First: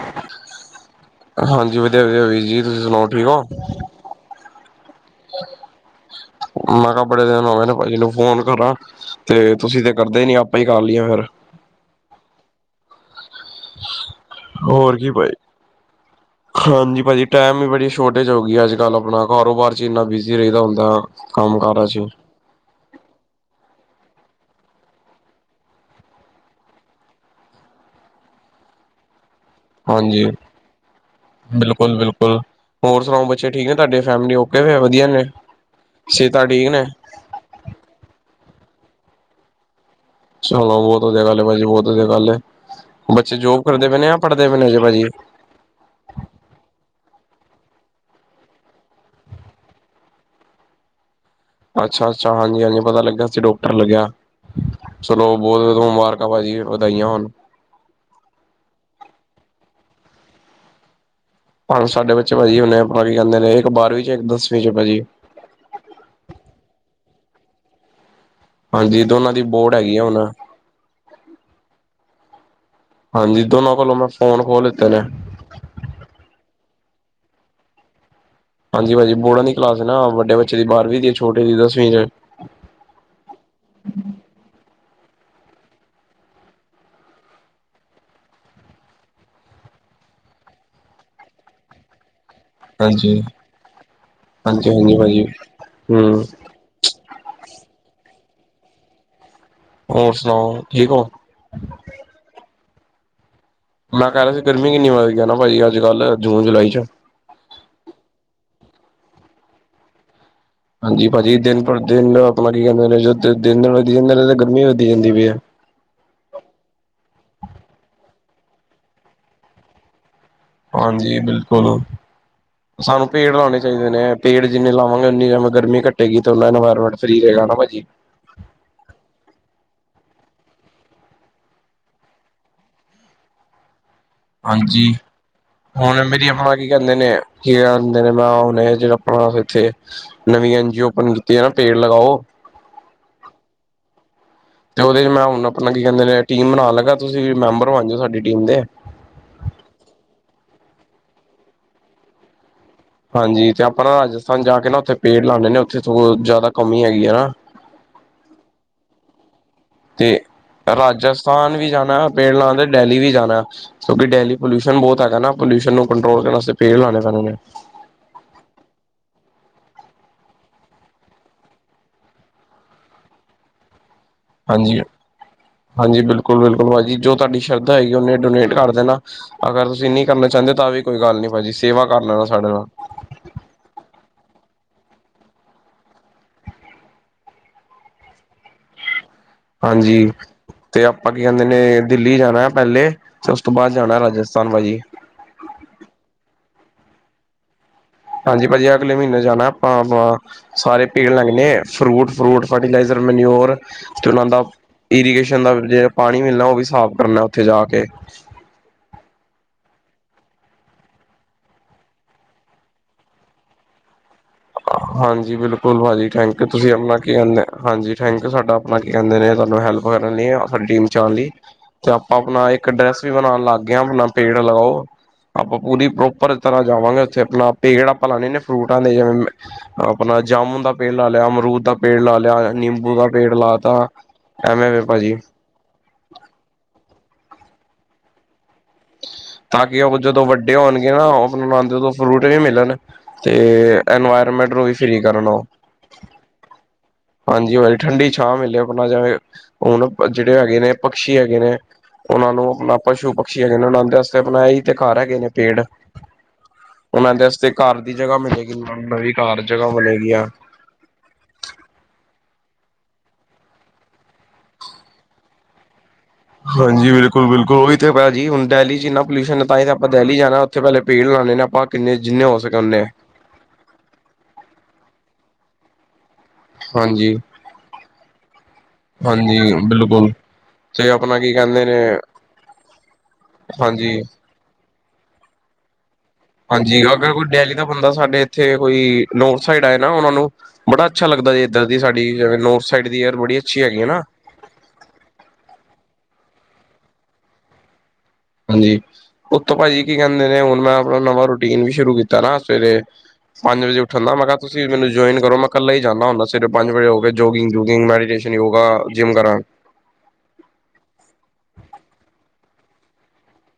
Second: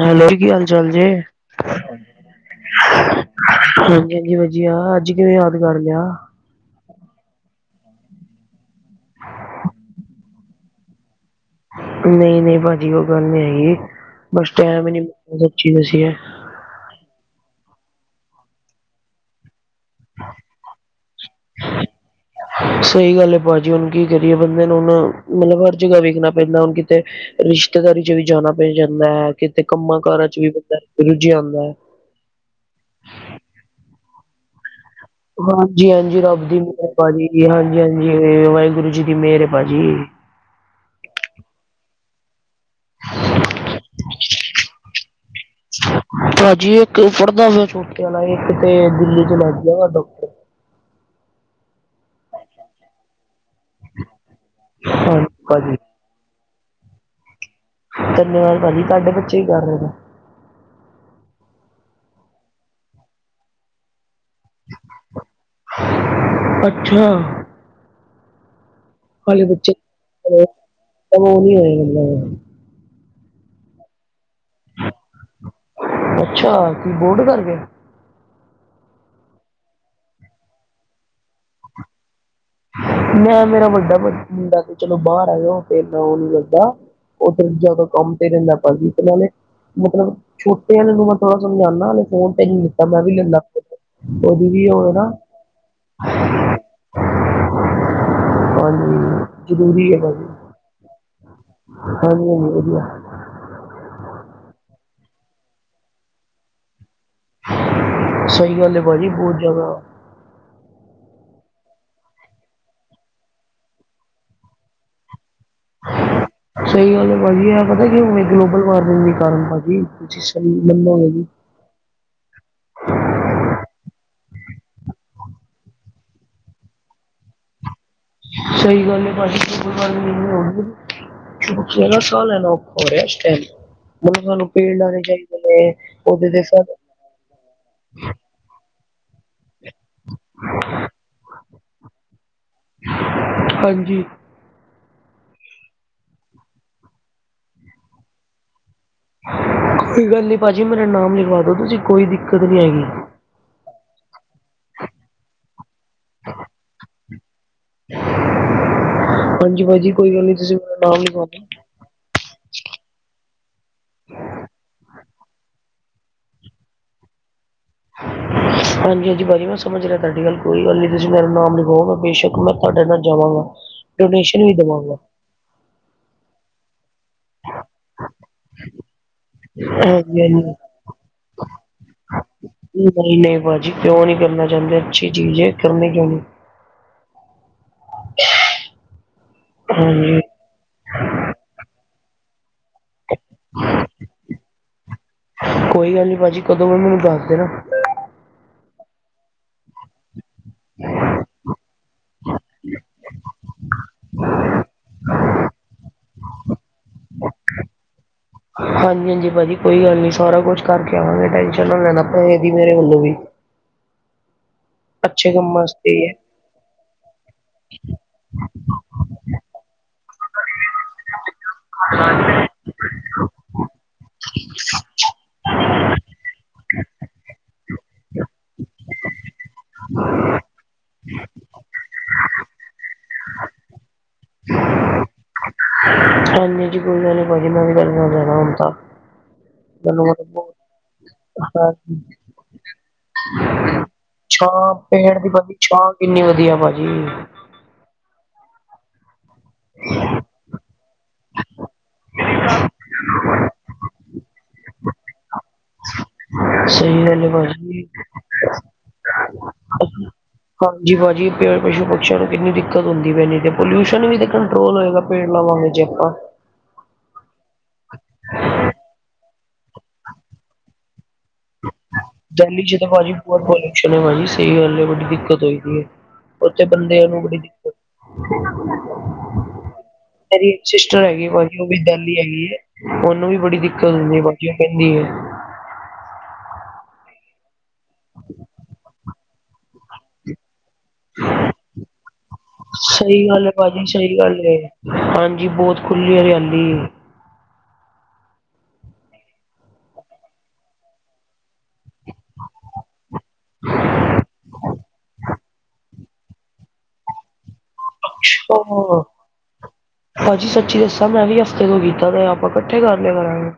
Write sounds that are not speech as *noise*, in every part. Hello ਹੋਰ ਕੀ ਹਾਲ ਚਾਲ ਜੀ? ਹਾਂਜੀ ਵਧੀਆ ਵਧੀਆ ਵੀਰ ਜੀ ਤੁਸੀਂ ਸੁਣਾਓ ਹਾਂਜੀ, ਠੀਕ ਹੋ ਹਾਂਜੀ ਵਧੀਆ, ਅੱਜ ਕਿਵੇਂ ਯਾਦ ਕਰ ਲਿਆ। ਮੈਂ ਕਿਹਾ, ਬੜੇ ਦਿਨ ਹੋ ਗਏ ਨੇ ਭਾਜੀ ਨੂੰ ਫ਼ੋਨ ਕਰਾਂ। ਤੇ ਤੁਸੀਂ ਤੇ ਕਰਦੇ ਹੀ ਨਹੀਂ, ਆਪੇ ਹੀ ਕਰ ਲਈਏ ਫਿਰ ਨਹੀਂ-ਨਹੀਂ ਭਾਜੀ, ਉਹ ਗੱਲ ਨਹੀਂ ਹੈਗੀ ਬੱਸ ਟਾਈਮ ਹੀ ਹੋਰ ਨਹੀਂ ਕੀ ਭਾਈ ਮਿਲਿਆ, ਸੱਚੀ ਦੱਸੀਏ। ਹਾਂਜੀ ਭਾਜੀ, ਟਾਈਮ ਦੀ ਬੜੀ ਸ਼ਾਰਟੇਜ ਹੋ ਗਈ ਹੈ ਅੱਜ ਕੱਲ ਆਪਣਾ ਕਾਰੋਬਾਰ ਜਿੰਨਾ ਬਿਜ਼ੀ ਰਹੀਦਾ ਹੁੰਦਾ ਕੰਮ-ਕਾਰਾਂ ਚ ਸਹੀ ਗੱਲ ਹੈ ਭਾਜੀ, ਹੁਣ ਕੀ ਕਰੀਏ। ਬੰਦੇ ਨੂੰ ਹੁਣ ਮਤਲਬ ਹਰ ਜਗ੍ਹਾ ਵੇਖਣਾ ਪੈਂਦਾ ਹੈ ਹੁਣ ਕਿਤੇ ਰਿਸ਼ਤੇਦਾਰੀ ਵਿੱਚ ਵੀ ਜਾਣਾ ਪੈ ਜਾਂਦਾ ਹੈ, ਕਿਤੇ ਕੰਮ-ਕਾਰਾਂ ਹਾਂਜੀ ਵਿੱਚ ਵੀ ਬੰਦਾ ਰੁਝਿਆ ਹੁੰਦਾ। ਬਿਲਕੁਲ, ਬਿਲਕੁਲ ਹੋਰ ਸੁਣਾਓ, ਬੱਚੇ ਠੀਕ ਨੇ ਤੁਹਾਡੇ ਫੈਮਿਲੀ ਓਕੇ ਵੇ ਵਧੀਆ ਫਿਰ ਹਾਂਜੀ ਹਾਂਜੀ ਰੱਬ ਦੀ ਮਹਰ ਭਾਜੀ ਹਾਂਜੀ ਹਾਂਜੀ ਵਾਹਿਗੁਰੂ ਜੀ ਦੀ ਮੇਹਰ ਏ ਭਾਜੀ। ਚਲੋ ਬਹੁਤ ਵਧੀਆ ਗੱਲ ਹੈ ਭਾਜੀ ਬਹੁਤ ਵਧੀਆ ਗੱਲ ਹੈ ਬੱਚੇ ਜੋਬ ਕਰਦੇ ਪਏ ਨੇ ਜਾਂ ਪੜ੍ਹਦੇ ਪਏ ਨੇ ਭਾਜੀ ਭਾਜੀ ਇਕ ਪੜਦਾ ਪਿਆ ਛੋਟੇ ਵਾਲਾ ਤੇ ਇਕ ਦਿੱਲੀ ਵਿੱਚ ਲੱਗ ਗਿਆ ਜੇ ਡਾਕਟਰ। ਅੱਛਾ ਅੱਛਾ ਹਾਂਜੀ ਹਾਂਜੀ ਪਤਾ ਲੱਗਿਆ ਸੀ ਡਾਕਟਰ ਲੱਗਿਆ ਚਲੋ ਹਾਂਜੀ ਬਹੁਤ ਭਾਜੀ ਬਹੁਤ ਮੁਬਾਰਕਾਂ। ਸ਼ਰਮਾ ਜੀ ਵਧਾਈਆਂ ਹੋਣ ਧੰਨਵਾਦ ਭਾਜੀ ਤੁਹਾਡੇ ਬੱਚੇ ਹੀ ਕਰ ਰਹੇ ਨੇ? ਭਾਜੀ ਸਾਡੇ ਬੱਚੇ ਭਾਜੀ ਹੁਣ ਆਪ ਕੀ ਕਹਿੰਦੇ ਨੇ ਇੱਕ ਬਾਰਵੀਂ ਚ ਇੱਕ ਦਸਵੀ ਚ ਭਾਜੀ। ਅੱਛਾ ਹਾਂਜੀ ਦੋਨਾਂ ਦੀ ਬੋਰਡ ਹੈਗੀ ਆ ਹੁਣ ਚਲ ਉਹ ਕੀ ਹੋਏ ਜਾਂਦੇ ਨੇ। ਹਾਂਜੀ ਦੋਨਾਂ ਕੋਲੋਂ ਮੈਂ ਫੋਨ ਖੋਹ ਲਿਤੇ ਨੇ ਅੱਛਾ ਕੀ ਬੋਰਡ ਕਰਕੇ ਹਾਂਜੀ ਭਾਜੀ ਬੋਰਡਾਂ ਦੀ ਕਲਾਸ ਐ ਨਾ ਵੱਡੇ ਬੱਚੇ ਦੀ ਬਾਰਵੀਂ ਦੀ ਛੋਟੇ ਦੀ ਦਸਵੀਂ ਦੀ ਐ। ਮੈਂ ਮੇਰਾ ਵੱਡਾ ਮੁੰਡਾ ਤੇ ਚਲੋ ਬਾਰ ਆਏ ਆਂ ਫੇਰ ਮੈਂ ਓਨੂੰ ਲੱਦਾ ਓਦਰ ਜਾਦਾ ਕੰਮ ਤੇ ਰੈਂਦਾ ਪਰਦੀਪ ਨਾਲੇ ਮਤਲਬ ਛੋਟੇਆਂ ਨੂੰ ਤਾਂ ਮੈਂ ਥੋੜ੍ਹਾ ਸਮਝਾਨਾ ਵੇ ਫੋਨ ਤੇ ਨੀ ਲਿਤਾ ਮੈਂ ਵੀ ਹਾਂਜੀ ਲੈਂਦਾ ਓਦੀ ਵੀ ਹਾਂਜੀ ਓਹੋ ਹਾਂਜੀ ਨਾ ਭਾਜੀ ਹੂੰ ਹਾਂਜੀ। ਹੋਰ ਸਨਾਓ ਠੀਕ ਓਂ ਹਾਂਜੀ-ਹਾਂਜੀ ਵਦੀਆ। ਮੈਂ ਕੈ ਰਿਆ ਸੀ ਗਰਮੀ ਕਿੰਨੀ ਵਧ ਗਈ ਨਾ ਭਾਜੀ ਅੱਜ-ਕੱਲ ਜੂਨ ਜਲਾਈ ਚ। ਸਈ ਗੱਲ ਏ ਭਾਜੀ ਬਹੁ ਜ਼ਾਦਾ। ਹਾਂਜੀ ਭਾਜੀ ਦਿਨ ਪਰ ਦਿਨ ਆਪਨਾ ਕੀ ਕੈਂਦੇ ਦੇ ਜੇ ਦਿਨ-ਦਿਨ ਵਦੀ ਜਾਂਦੇ ਨੇ ਤਾਂ ਗਰਮੀ ਵੀ ਵਦੀ ਜਾਂਦੀ ਪਈ ਐ। ਸਈ ਗੱਲ ਐ ਭਾਜੀ ਐਹ ਪਤਾ ਕਿਵੇ ਗਲੋਬਲ ਵਾਰਮਿੰਗ ਦੇ ਕਾਰਨ ਭਾਜੀ *unintelligible* ਮੰਨੋਗੇ ਹਾਂਜੀ ਜੀ ਬਿਲਕੁਲ ਸਾਨੂੰ ਪੇੜ ਲੌਣੇ ਚਾਈਦੇ ਨੇ ਪੇੜ ਜਿੰਨੇ ਲਵਾਂਗੇ ਓਨੀ ਜਵੇਂ ਗਰਮੀ ਘਟੇਗੀ ਤੇ ਓਨਾ ਇਨਵਾਰਮੈਂਟ ਸਈ ਰਹੇਗਾ ਨਾ ਭਾਜੀ। ਸਈ ਗੱਲ ਐ ਭਾਜੀ ਕੋਈ ਗੱਲ ਨੀ *unintelligible* *unintelligible* ਸਾਂਅ ਲੈ ਲੋ ਔਰ ਏਸ ਟੈਮ ਮਤਲਬ ਸਾਨੂੰ ਪੇੜ ਹਾਂਜੀ ਲਾਣੇ ਚਾਈਦੇ ਨੇ ਓਦੇ ਤੇ ਸਬ ਨਨ ਐ ਕੀ ਕਰ ਦਿੰਦੇ ਨੇ ਮੈਂ ਓਨੇ ਜੇੜਾ ਆਪਨਾ ਏਥੇ ਨਵੀਂ ਐਨ ਜੀ ਓ ਓਪਨ ਕੀਤੀ ਆ ਨਾ ਪੇੜ ਲਗਾਓ। ਹਾਂਜੀ। ਤੇ ਓਦੇ ਚ ਮੈਂ ਹੁਨ ਆਪਨਾ ਕੀ ਕੈਂਦੇ ਨੇ ਟੀਮ ਬਨਾਲਾਂਗਾ ਤੁਸੀਂ ਵੀ ਮੈਂਬਰ ਬਨ ਜੋ ਸਾਡੀ ਟੀਮ ਦੇ। ਕੋਈ ਗੱਲ ਨੀ ਭਾਜੀ ਮੇਰਾ ਨਾਮ ਲਿਖਵਾ ਦੋ ਤੁਸੀਂ ਕੋਈ ਦਿੱਕਤ ਨੀ ਹੈਗੀ। ਹਾਂਜੀ ਤੇ ਆਪਾਂ ਨਾ ਰਾਜਸਥਾਨ ਜਾ ਕੇ ਨਾ ਓਥੇ ਪੇੜ ਲਾਂਨੇ ਨੇ ਓਥੇ ਤੋ ਜ਼ਾਦਾ ਕਮੀ ਹੈਗੀ ਐ ਨਾ। ਹਾਂਜੀ ਭਾਜੀ ਤੇ ਕੋਈ ਗੱਲ ਨਹੀਂ ਤੁਸੀਂ ਮੇਰਾ ਨਾਮ ਲਿਖਵਾ ਦਿਓ ਰਾਜਸਥਾਨ ਵੀ ਜਾਨਾ ਪੇੜ ਲਾਨ ਤੇ ਡੈਲੀ ਵੀ ਜਾਨਾ। ਕਿਓਂਕਿ ਡੈਲੀ ਪੋਲਿਊਸ਼ਨ ਬੋਤ ਹੈਗਾ ਨਾ ਪੋਲਿਊਸ਼ਨ ਨੂੰ ਕੰਟਰੋਲ ਕਰਨ ਵਸਤੇ ਪੇੜ ਲਾਨੇ ਪੈਨੇ ਨੇ। ਹਾਂਜੀ-ਹਾਂਜੀ ਭਾਜੀ ਮੈਂ ਸਮਝ ਰਿਆ ਤਾਡੀ ਗੱਲ ਕੋਈ ਗੱਲ ਨੀ ਤੁਸੀਂ ਮੇਰਾ ਨਾਮ ਲਿਖਵਾਓ ਮੈਂ ਬੇਸ਼ੱਕ ਮੈਂ ਤਾਡੇ ਨਾਲ ਜਾਵਾਂਗਾ। ਡੋਨੇਸ਼ਨ ਵੀ ਹਾਂਜੀ ਦਵਾਂਗਾ। ਹਾਂਜੀ ਬਿਲਕੁਲ-ਬਿਲਕੁਲ ਭਾਜੀ ਜੋ ਤਾਡੀ ਸ਼ਰਧਾ ਹੈਗੀ ਓਨੇ ਡੋਨੇਟ ਕਰ ਦੇਨਾ ਅਗਰ ਤੁਸੀਂ ਨਈ ਹਾਂਜੀ ਕਰਨਾ ਹਾਂਜੀ ਚਾਂਦੇ ਤਾਂ ਵੀ ਕੋਈ ਗੱਲ ਨੀ ਭਾਜੀ ਸੇਵਾ ਕਰ ਲੈਨਾ ਸਾਡੇ ਨਾਲ। ਨਈ-ਨਈ ਭਾਜੀ ਕਿਓਂ ਨੀ ਕਰਨਾ ਚਾਂਦੇ ਅੱਛੀ ਚੀਜ਼ ਐ ਕਰਨੀ ਕਿਓਂ ਨੀ। ਹਾਂਜੀ ਤੇ ਆਪਾਂ ਕੀ ਕੈਂਦੇ ਨੇ ਦਿੱਲੀ ਜਾਨੈ। ਪੈਲੇ ਤੇ ਉਸ ਤੋਂ ਬਾਦ ਜਾਨਾ ਰਾਜਸਥਾਨ ਭਾਜੀ। ਕੋਈ ਗੱਲ ਨੀ ਭਾਜੀ ਕਦੋਂ ਵੀ ਮੈਨੂੰ ਦੱਸ ਦੇਨਾ। ਹਾਂਜੀ ਭਾਜੀ ਅਗਲੇ ਮੀਨੇ ਜਾਨਾ ਆਪਾਂ ਹਾਂ-ਹਾਂ। ਸਾਰੇ ਪੇੜ ਲੱਗਨੇ ਐ ਫਰੂਟ-ਫਰੂਟ ਫਰਟੀਲਾਈਜ਼ਰ ਮਨਿਓਰ ਤੇ ਓਨਾਂ ਦਾ ਇਰੀਗੇਸ਼ਨ ਦਾ ਜੇੜਾ ਪਾਨੀ ਮਿਲਨਾ ਓ ਵੀ ਸਾਫ਼ ਕਰਨਾ ਓਥੇ ਜਾ ਕੇ। ਹਾਂਜੀ-ਹਾਂਜੀ ਭਾਜੀ ਕੋਈ ਗੱਲ ਨੀ ਸਾਰਾ ਕੁਛ ਕਰਕੇ ਆਵਾਂਗੇ ਟੈਸ਼ਨ ਨਾ ਲੈਨਾ ਪੈਹੇ ਦੀ ਮੇਰੇ ਵੱਲੋਂ ਵੀ। ਅੱਛੇ ਹਾਂਜੀ ਕੰਮਾਂ ਬਿਲਕੁਲ ਆਸਤੇ ਈ ਭਾਜੀ ਐ ਥੈਂਕ ਤੁਸੀਂ ਆਪਨਾ ਕੀ ਹੁੰਦੈ ਹਾਂਜੀ ਥੈਂਕ ਸਾਡਾ ਆਪਨਾ ਕੀ ਕੈਂਦੇ ਨੇ ਤਾਨੂੰ ਹੈਲਪ ਕਰਨ ਲਈ ਸਾਡੀ ਟੀਮ ਚ ਆਣ ਲਈ ਤੇ ਆਪਾਂ ਆਪਨਾ ਇੱਕ ਡਰੈਸ ਵੀ ਬਨਾਨ ਲਾਗੇ ਆਂ ਆਪਨਾ ਪੇੜ ਲਗਾਓ ਆਪਾਂ ਪੂਰੀ ਪ੍ਰੋਪਰ ਤਰ੍ਹਾਂ ਜਾਵਾਂਗੇ ਓਥੇ ਆਪਨਾ ਪੇੜ ਆਪਾਂ ਲਾਨੇ ਨੇ ਫਰੂਟਾਂ ਦੇ ਜਿਵੇਂ ਆਪਣਾ ਜਾਮੁਨ ਦਾ ਪੇੜ ਲਾ ਲਿਆ, ਅਮਰੂਦ ਦਾ ਪੇੜ ਲਾ ਲਿਆ, ਨਿੰਬੂ ਦਾ ਰੇਟ ਲਾ ਤਾ ਐਵੇਂ ਵ ਭਾਜੀ ਹਾਂਜੀ ਹਾਂਜੀ ਕੋਈ ਗੱਲ ਨਹੀਂ ਭਾਅਜੀ ਮੈਂ ਵੀ ਗ ਨਾਲ ਜਾਣਾ ਹੁਣ ਤਾਂ ਤਾਂ ਕਿ ਉਹ ਮੈਨੂੰ ਜਦੋਂ ਮਤਲਬ ਬਹੁਤ ਵੱਡੇ ਹੋਣਗੇ ਨਾ, ਉਹ ਆਪਣਾ ਲਾਂਦੇ ਉਦੋਂ ਹਾਂਜੀ, ਫਰੂਟ ਵੀ ਮਿਲਣ ਤੇ ਇਨਵਾਇਰਮੈਂਟ ਨੂੰ ਵੀ ਛਾਂ ਫਰੀ ਪੇੜ ਕਰਨ ਦੀ ਉਹ ਭਾਜੀ ਛਾਂ ਕਿੰਨੀ ਵਧੀਆ ਭਾਜੀ ਹਾਂਜੀ ਭਾਜੀ ਠੰਡੀ ਛਾਂ ਮਿਲੇ, ਆਪ ਜਵੇਂ ਹੁਣ ਜਿਹੜੇ ਹੈਗੇ ਨੇ ਪਕਛੀ ਹੈਗੇ ਨੇ। ਉਹਨਾਂ ਨੂੰ ਆਪਣਾ ਪਸ਼ੂ ਪਕਛੀ ਹੈਗੇ ਨੇ, ਉਹ ਵਾਸਤੇ ਆਪਣਾ ਹੀ ਤੇ ਘਰ ਹੈਗੇ ਨੇ ਪੇੜ। ਸਹੀ ਉਹਨਾਂ ਗੱਲ ਦੇ ਏ ਵਾਸਤੇ ਘਰ ਭਾਜੀ। ਦੀ ਜਗ੍ਹਾ ਮਿਲੇਗੀ ਨੂੰ ਨਵੀਂ ਘਰ ਜਗ੍ਹਾ ਮਿਲੇਗੀਆਂ। ਹਾਂਜੀ ਭਾਜੀ ਪਸ਼ੂ ਪਕਛੀਆਂ ਨੂੰ ਕਿੰਨੀ ਦਿੱਕਤ ਹੁੰਦੀ ਪੈਣੀ ਤੇ ਪੋਲਿਊਸ਼ਨ ਵੀ ਤੇ ਕੰਟਰੋਲ ਹੋਏਗਾ ਪੇੜ ਲਾਵਾਗੇ ਜੇ ਆਪਾਂ। ਹਾਂਜੀ ਬਿਲਕੁਲ, ਬਿਲਕੁਲ ਉਹ ਵੀ ਤਾਂ ਭਾਅ ਜੀ ਹੁਣ ਦਿੱਲੀ ਚ ਇਨਾ ਪੋਲਿਊਸ਼ਨ ਹੈ ਤਾਂ ਹੀ ਤਾਂ ਆਪਾਂ ਦਿੱਲੀ ਜਾਣਾ ਉੱਥੇ ਪਹਿਲੇ ਪੇੜ ਲਉਂਦੇ ਨੇ। ਆਪਾਂ ਕਿੰਨੇ ਜਿੰਨੇ ਹੋ ਸਕੇ ਦਿੱਲੀ ਚ ਉਨੇ ਤਾਂ ਭਾਜੀ ਬਹੁਤ ਪਲਿਊਸ਼ਨ ਹੈ, ਸਹੀ ਗੱਲ ਬੜੀ ਦਿੱਕਤ ਹੋਈ ਹੈ। ਉੱਥੇ ਬੰਦਿਆਂ ਹਾਂਜੀ ਨੂੰ ਬੜੀ ਦਿੱਕਤ। ਕਿ ਨਾ ਕੁਣਾ ਹਾਂਜੀ ਬਿਲਕੁਲ ਮੇਰੀ ਇਕ ਤੇ ਸਿਸਟਰ ਆਪਣਾ ਹੈਗੀ ਕੀ ਭਾਜੀ ਕਹਿੰਦੇ ਉਹ ਨੇ ਵੀ ਦਿੱਲੀ ਹੈਗੀ ਹੈ, ਉਹਨੂੰ ਵੀ ਬੜੀ ਦਿੱਕਤ ਹਾਂਜੀ ਹੁੰਦੀ ਹੈ ਭਾਜੀ, ਉਹ ਕਹਿੰਦੀ ਹੈ। ਹਾਂਜੀ ਅਗਰ ਕੋਈ ਦਿੱਲੀ ਦਾ ਬੰਦਾ ਸਾਡੇ ਇੱਥੇ ਕੋਈ ਨੋਰਥ ਸਾਈਡ ਆਏ ਨਾ ਉਹਨਾਂ ਨੂੰ ਬੜਾ ਅੱਛਾ ਲੱਗਦਾ ਜੀ, ਇੱਧਰ ਦੀ ਸਾਡੀ ਜਿ ਨੋਰਥ ਸਾਈਡ ਦੀ ਸਹੀ ਬੜੀ ਗੱਲ ਅੱਛੀ ਹੈਗੀ ਭਾਜੀ ਹੈ ਨਾ। ਸਹੀ ਗੱਲ ਹਾਂਜੀ ਬਹੁਤ ਖੁੱਲੀ ਹੈ ਹਰਿਆਲੀ ਹਾਂਜੀ, ਉੱਥੋਂ ਭਾਜੀ ਕੀ ਕਹਿੰਦੇ ਨੇ, ਹੁਣ ਮੈਂ ਆਪਣਾ ਨਵਾਂ ਰੂਟੀਨ ਵੀ ਸ਼ੁਰੂ ਕੀਤਾ ਨਾ ਸਵੇਰੇ। ਪੰਜ ਵਜੇ ਉਠਣ ਦਾ, ਮੈਂ ਕਿਹਾ ਤੁਸੀਂ ਮੈਨੂੰ ਜੁਆਇਨ ਕਰੋ ਮੈਂ ਕੱਲਾ ਹੀ ਜਾਂਦਾ ਹੁੰਦਾ। ਸਵੇਰੇ ਪੰਜ ਵਜੇ ਹੋ ਕੇ ਜੋਗਿੰਗ ਜੂਗਿੰਗ ਮ ਹਾਂ ਭਾਜੀ ਸੱਚੀ ਦੱਸਾਂ ਮੈਂ ਵੀ ਹਫ਼ਤੇ ਤੋਂ ਕੀਤਾ ਤੇ ਆਪਾਂ ਇਕੱਠੇ ਕਰ ਲਿਆ ਕਰਾਂਗੇ।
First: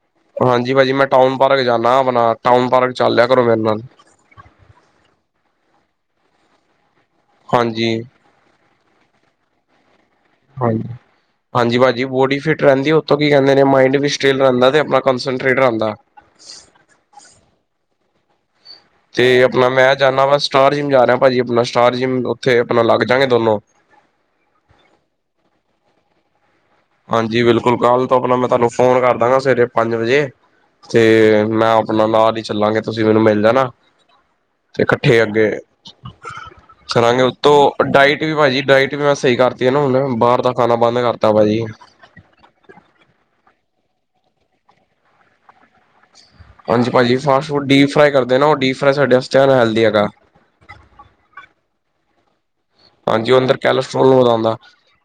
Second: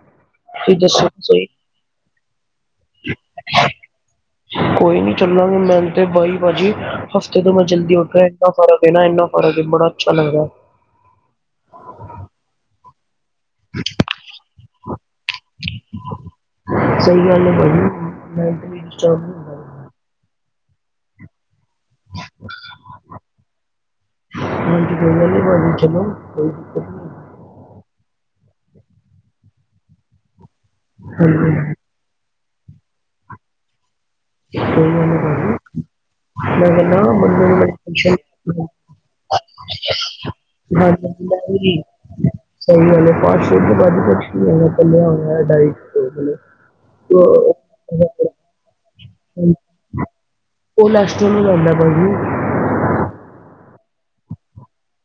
ਹਾਂਜੀ ਤੁਸੀਂ ਭਾਜੀ ਦੱਸੋ ਮੈਂ ਤਾਂ ਟਾਊਨ ਸਹੀ ਪਾਰਕ ਜਾਂਦਾ ਆਪਣਾ, ਟਾਊਨ ਪਾਰਕ ਚੱਲ ਲਿਆ ਕਰੋ ਮੇਰੇ ਨਾਲ ਕੋਈ ਨੀ ਚੱਲਾਂਗੇ ਮੈਂ ਤੇ ਬਾਈ ਭਾਜੀ ਹਫ਼ਤੇ ਤੋਂ ਮੈਂ ਜਲਦੀ ਹਾਂਜੀ ਉਠ ਇੰਨਾ ਫਰਕ ਹੈ ਨਾ ਇੰਨਾ ਬੜਾ ਅੱਛਾ ਲੱਗਦਾ ਹਾਂਜੀ ਹਾਂਜੀ ਭਾਜੀ ਬੋਡੀ ਫਿਟ ਰਹਿੰਦੀ ਕੀ ਕਹਿੰਦੇ ਨੇ ਮਾਇੰਡ ਵੀ ਸਟੇਲ ਰਹਿੰਦਾ, ਤੇ ਆਪਣਾ ਕੰਸਟਰੇਟ ਰਹਿੰਦਾ। ਸਹੀ ਗੱਲ ਹੈ ਭਾਜੀ, ਮੈਂ ਤੇ ਬੀ ਤੇ ਆਪਣਾ ਮੈਂ ਜਾਂਦਾ ਵਾ ਸਟਾਰ ਜਿੰਮ ਜਾ ਰਿਹਾ, ਭਾਜੀ ਆਪਣਾ ਸਟਾਰ ਜਿੰਮ ਉੱਥੇ ਆਪਣਾ ਲੱਗ ਜਾਗੇ ਦੋਨੋ। ਹਾਂਜੀ, ਕੋਈ ਗੱਲ ਨੀ ਭਾਜੀ ਚੱਲੋ ਕੋਈ ਦਿੱਕਤ ਨਹੀਂ। ਹਾਂਜੀ ਬਿਲਕੁਲ, ਕੱਲ ਤੋਂ ਆਪਣਾ ਮੈਂ ਤੁਹਾਨੂੰ ਫੋਨ ਕਰ ਦਾਂਗਾ ਸਵੇਰੇ ਪੰਜ ਵਜੇ ਤੇ ਨਹੀਂ ਮੈਂ ਹਾਂਜੀ ਆਪਣਾ ਨਾਲ ਹੀ ਚੱਲਾਂਗੇ ਤੁਸੀਂ ਮੈਨੂੰ ਮਿਲ ਲੈਣਾ। ਕਰਾਂਗੇ ਉਤੋਂ ਡਾਇਟ ਵੀ ਭਾਜੀ ਡਾਇਟ ਵੀ ਮੈਂ ਸਹੀ ਕਰਤੀ ਹੈ ਨਾ ਹੁਣ ਬਾਹਰ ਦਾ ਖਾਣਾ ਬੰਦ ਕਰਤਾ ਭਾਜੀ। *unintelligible* ਬ *unintelligible* *unintelligible* ਹਾਂਜੀ ਭਾਜੀ ਫਾਸਟ ਤੋਂ ਫੂਡ ਡੀਪ ਫਰਾਈ ਮਤਲਬ ਕਰਦੇ ਨਾ ਉਹ ਡੀਪ ਫਰਾਈ ਸਾਡੇ ਵਾਸਤੇ ਅਨ ਹੈਲਦੀ ਹੈਗਾ। ਉਹਓ ਲੈਸਟੋ ਨੂੰ ਲੈਂਦਾ ਭਾਈ ਜੀ ਹਾਂਜੀ ਉਹ ਅੰਦਰ ਕੈਲਸਟ੍ਰੋਲ ਨੂੰ ਵਧਾਉਂਦਾ,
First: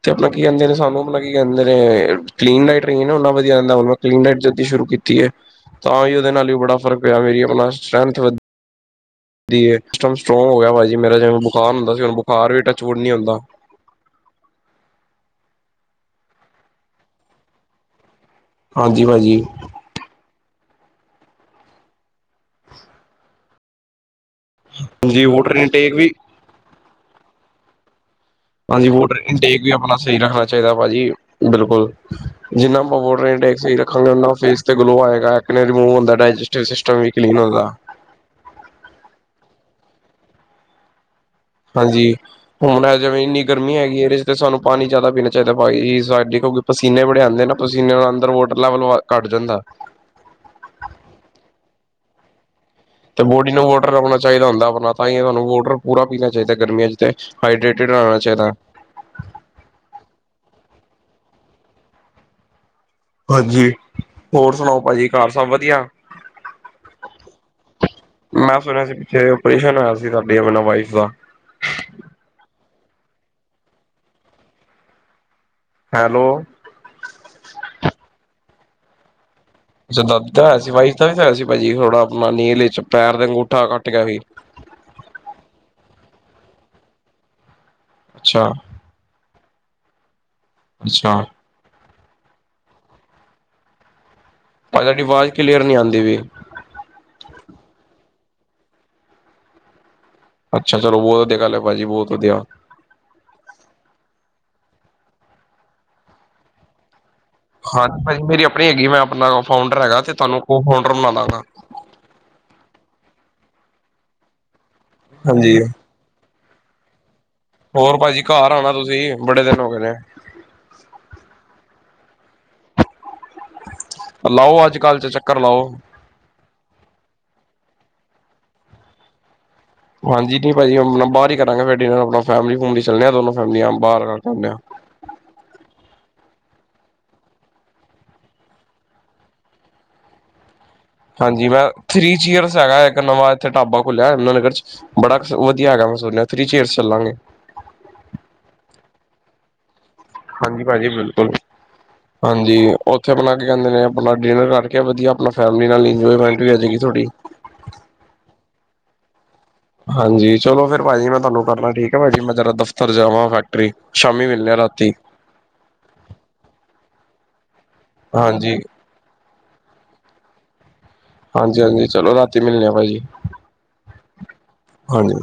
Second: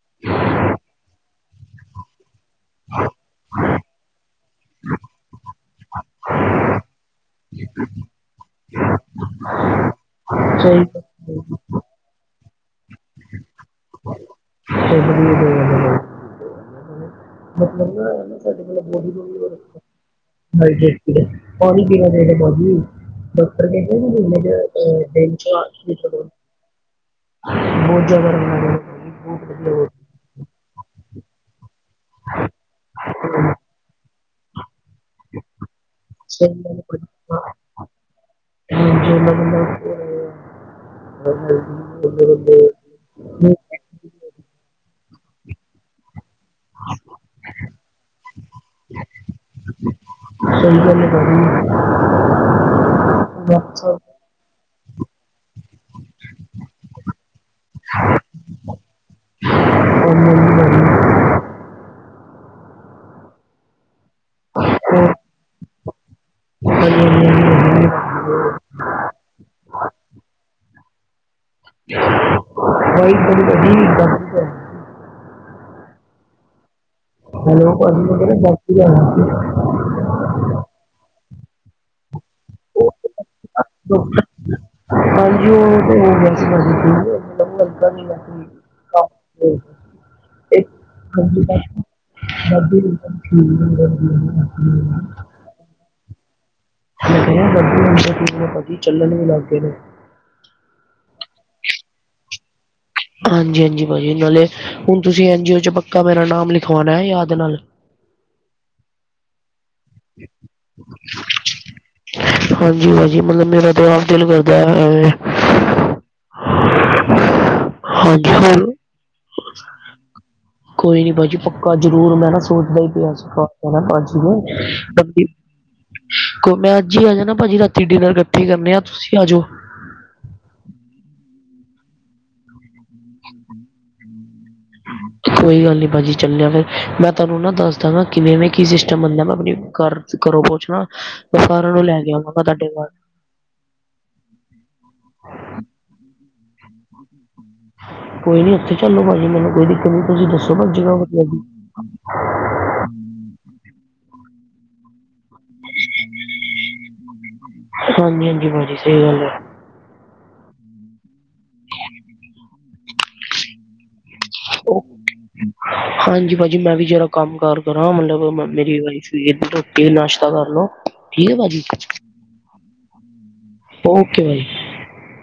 ਤੇ ਆਪਣਾ ਕੀ ਕਹਿੰਦੇ ਨੇ, ਸਾਨੂੰ ਮਤਲਬ ਕੀ ਕਹਿੰਦੇ ਨੇ। ਕਲੀਨ ਲਾਈਟ ਰਹੀ ਨੇ ਨਾ ਉਹਨਾ ਵਧੀਆ ਰਹਿੰਦਾ, ਹੁਣ ਮੈਂ ਕਲੀਨ ਲਾਈਟ ਜਦੀ ਸ਼ੁਰੂ ਕੀਤੀ ਹੈ ਤਾਂ ਵੀ ਉਹਦੇ ਨਾਲ ਵੀ ਬੜਾ ਫਰਕ। ਵੀ ਮੇਰੀ ਆਪਣਾ ਸਟਰੈਂਥ ਵਧੀਆ। ਦੀ ਸਟਮ ਸਟਰੋਂਗ ਹੋ ਗਿਆ ਸਹੀ ਭਾਜੀ ਗੱਲ ਮੇਰਾ ਜਿਵੇਂ ਹੈ, ਬੁਖਾਰ ਹੁੰਦਾ ਸੀ ਬੁਖਾਰ ਵੀ ਟੱਚਬੁਡ ਨੀ ਹੁੰਦਾ। *unintelligible* ਹਾਂਜੀ ਭਾਜੀ *unintelligible* ਪਾਣੀ ਪੀਣਾ ਚਾਈਦਾ ਭਾਜੀ, ਡਾਕਟਰ ਨੇ ਕੇਆ ਏ ਮਹੀਨੇ ਚ ਹਾਂਜੀ ਦਿਨ ਚ ਵੋਟਰ ਆਈ ਇਨਟੇਕ ਲਿਟਰ ਵੀ ਬੋਤ ਜਾਦਾ ਵੀ ਹਾਂਜੀ ਵੋਟਰ ਇਂਟੇਕ ਵੀ ਆਪਣਾ ਸਹੀ ਰੱਖਣਾ ਚਾਹੀਦਾ ਭਾਜੀ ਬਿਲਕੁਲ ਜਿੰਨਾ ਆਪਾਂ ਵੋਟਰ ਇਂਟੈਕਸ ਸਹੀ ਰੱਖਾਂਗੇ ਓਨਾ ਫੇਸ ਤੇ ਗਲੋ ਆਇ ਐਕਨੇ ਰਿਮੂਵ ਹੁੰਦਾ ਡਾਇਜੈਸਟਿਵ ਸਿਸਟਮ ਵੀ ਕਲੀਨ ਹੁੰਦਾ। ਬੰਡੇ ਹਾਂਜੀ ਵਡੇ *unintelligible* ਹੁਣ ੲੈ ਤੇ ਵੇ ਏਨੀ-ਗ ਗਰਮੀ ਹੈਗੀ ਇਹਦੇ ਚ ਤੇ ਸਾਨੂੰ ਪਾਣੀ ਜ਼ਿਆਦਾ ਪੀਣਾ ਚਾਈਦਾ ਭਾਜੀ ਸਾਡੇ ਪਸੀਨੇ ਬੜੇ ਆਂਦੇ ਨਾ। ਪਸੀਨੇ ਨਾਲ ਅੰਦਰ ਵੋਟਰ ਲੈਵਲ ਵ ਘੱਟ ਜਾਂਦਾ ੲੈ। ਸਈ ਗਲ ਏ ਭਾਜੀ। ਤੇ ਬੋਡੀ ਨੂੰ ਵੋਟਰ ਅਪਣਾ ਚਾਹੀਦਾ ਹੁੰਦਾ ਆਪਣਾ ਤਾਂ ਹੀ ਤੁਹਾਨੂੰ ਵੋਟਰ ਪੂਰਾ ਪੀਣਾ ਚਾਹੀਦਾ ਗਰਮੀਆਂ ਚ ਤੇ, ਹਾਈਡਰੇਟਿਡ ਰੈਣਾ ਚਾਈਦਾ ੲੈ। ਹਾਂਜੀ ਹੋਰ ਸੁਣਾਓ ਭਾਜੀ ਘਾਰ ਸਭ ਵਧੀਆ। ਮੈਂ ਸੁਣਿਆ ਸੀ ਪਿੱਛੇ ਓਪਰੇਸ਼ਨ ਹੋਇਆ ਸੀ ਤੁਹਾਡੀ ਅਪਣੀ ਵਾਈਫ ਦਾ। *unintelligible* ਹੈਲੋ ਹੈਲੋ ਭਾਜੀ ਮੈ ਕੈ ਰੇਆ ਸੀ ਅਛਾ ਦਾਦੀ ਦਾ ਹੋਇਆ ਸੀ, ਵਾਈਫ ਦਾ ਵੀ ਹੋਇਆ ਸੀ ਭਾਜੀ ਥੋੜਾ ਆਪਣਾ ਨੀਲ ਚ ਪੈਰ ਤੇ ਅੰਗੂਠਾ ਕੱਟ ਗਿਆ ਸੀ। ਹਾਂਜੀ ਉ ਤੇ ਹੋ ਗਿਆ ਸੀ ਅੱਛਾ ਅੱਛਾ *unintelligible* *unintelligible* ਦਾਦੀ ਵੀ ਸਬ ਠੀਕ ਨੇ ਹੁਣ ਵਧੀਆ। ਭਾਜੀ ਤੁਹਾਡੀ ਆਵਾਜ਼ ਕਲੀਅਰ ਨੀ ਆਂਦੀ ਵੀ। ਮੈਂ ਕੈ ਰੇਆ ਦਾਦੀ ਹੁਣ ਤਾਂ ਠੀਕ ਨੇ ਭਾਜੀ ਹੁਣ ਤੇ ਚੱਲਣ ਵੀ ਲੱਗ ਗਏ ਨੇ। ਅੱਛਾ ਚਲੋ ਬੋਤ ਵਧੀਆ ਗਲ ਏ ਭਾਜੀ, ਬੋਤ ਵਧੀਆ। ਹਾਂਜੀ ਹਾਂਜੀ ਭਾਜੀ ਨਾਲੇ ਹੁਣ ਤੁਸੀਂ ਐਨ ਜੀ ਓ ਚ ਪੱਕਾ ਮੇਰਾ ਨਾਮ ਲਿਖਵਾਣਾ ਯਾਦ ਨਾਲ ਹਾਂਜੀ ਭਾਅਜੀ ਮੇਰੀ ਆਪਣੀ ਹੈਗੀ, ਮੈਂ ਆਪਣਾ ਫਾਊਂਡਰ ਹੈਗਾ ਤੇ ਤੁਹਾਨੂੰ ਕੋ ਫਾਊਂਡਰ ਬਣਾ ਦਾਂਗਾ। ਹਾਂਜੀ ਭਾਜੀ ਮਤਲਬ ਮੇਰਾ ਤਾਂ ਆਪ ਦਿਲ ਕਰਦਾ ਏ ਐਵੇਂ ਹਾਂਜੀ ਹੋਰ ਭਾਜੀ ਹਾਂਜੀ ਘਰ ਆਣਾ ਹੋਰ ਤੁਸੀਂ ਬੜੇ ਦਿਨ ਹੋ ਗਏ ਨੇ। ਕੋਈ ਨੀ ਭਾਜੀ ਪੱਕਾ ਜ਼ਰੂਰ ਮੈਂ ਨਾ ਸੋਚਦਾ ਈ ਪਿਆਸੀ। ਜਾਣਾ ਏ ਭਾਜੀ ਲਾਓ ਅੱਜ ਕੱਲ੍ਹ 'ਚ ਵਲ ਚੱਕਰ ਲਾਓ। *inaudible* ਕਹੋ ਮੈਂ ਅੱਜ ਹੀ ਆ ਜਾਣਾ ਭਾਜੀ ਰਾਤੀ ਡਿਨਰ ਇਕੱਠੇ ਕਰਨੇ ਆ ਤੁਸੀਂ ਆ ਜਾਓ ਹਾਂਜੀ ਨਹੀਂ ਭਾਜੀ ਆਪਣਾ ਬਾਹਰ ਹੀ ਕਰਾਂਗੇ ਫਿਰ ਡਿਨਰ, ਆਪਣਾ ਫੈਮਲੀ ਫੂਮਲੀ ਚੱਲਨੇ ਆਂ ਦੋਨੋ ਫੈਮਲੀਆਂ ਬਾਹਰ ਕਰਕੇ ਆਉਨੇ ਆ। ਹ *inaudible* ਕੋਈ ਗੱਲ ਨਹੀਂ ਭਾਅ ਜੀ ਚੱਲਦੇ ਆ ਫਿਰ, ਮੈਂ ਤੁਹਾਨੂੰ ਨਾ ਦੱਸ ਦਾਂ ਕਿਵੇਂਵੇਂ ਕੀ ਸਿਸਟਮ ਬਣਦਾ ਮੈਂ ਆਪਣੀ ਘਰ ਘਰੋਂ ਪੋਛ ਲਾ‌ ਹਾਂਜੀ ਮੈਂ ਥ੍ਰੀ ਚੀਅਰਸ ਹੈਗਾ ਹੈ ਇੱਕ ਘਰ ਨਵਾਂ ਇਥੇ ਢਾਬਾ ਖੁਲਿਆ ਏ ਯਮੁਨਾਨਗਰ ਚ ਬੜਾ ਵਧੀਆ ਹੈਗਾ ਮੈਂ ਸੁਣਿਆ ਥ੍ਰੀ ਚੇਅਰਸ ਚੱਲਾਂਗੇ। ਕੋਈ ਨੀ ਉੱਥੇ ਚੱਲੋ ਭਾਜੀ ਮੈਨੂੰ ਕੋਈ ਦਿੱਕਤ ਨੀ ਤੁਸੀਂ ਦੱਸੋ ਹਾਂਜੀ ਬਸ ਭਾਜੀ ਜਗ੍ਹਾ ਵਧੀਆ ਬਿਲਕੁਲ ਜੀ। ਹਾਂਜੀ ਉੱਥੇ ਅਪਣਾ ਕੀ ਕੈਂਦੇ ਨੇ ਆਪਣਾ ਡਿਨਰ ਕਰਕੇ ਵਧੀਆ ਆਪਣਾ ਫੈਮਲੀ ਨਾਲ ਇੰਜੋਏਮੈਂਟ ਵੀ ਹੋ ਜਾਏਗੀ ਥੋੜ੍ਹੀ। ਹਾਂਜੀ ਹਾਂਜੀ ਭਾਜੀ ਸਹੀ ਗੱਲ ਏ। ਹਾਂਜੀ ਚਲੋ ਫਿਰ ਭਾਜੀ ਮੈਂ ਤੁਹਾਨੂੰ ਕਰਨਾ ਠੀਕ ਏ ਭਾਜੀ, ਮੈਂ ਜਰਾ ਦਫ਼ਤਰ ਜਾਵਾਂ ਫੈ ਟਰੀ ਸ਼ਾਮੀ ਮਿਲਣੇ ਆ ਉਹ ਰਾਤੀ ਹਾਂਜੀ ਭਾਜੀ ਮੈਂ ਵੀ ਜਰਾ ਕੰਮ ਕਾਰ ਕਰਾਂ ਮਤਲਬ ਹਾਂਜੀ ਮੇਰੀ ਵਾਇਫ ਸਵੇਰ ਦੀ ਰੋਟੀ ਔਰ ਨਾਸ਼ਤਾ ਕਰ ਲਓ। ਠੀਕ ਹੈ ਹਾਂਜੀ- ਭਾਜੀ ਹਾਂਜੀ ਚਲੋ ਰਾਤੀ ਮਿਲਣੇ ਆ ਭਾਜੀ, ਓਕੇ ਭਾਜੀ ਹਾਂਜੀ।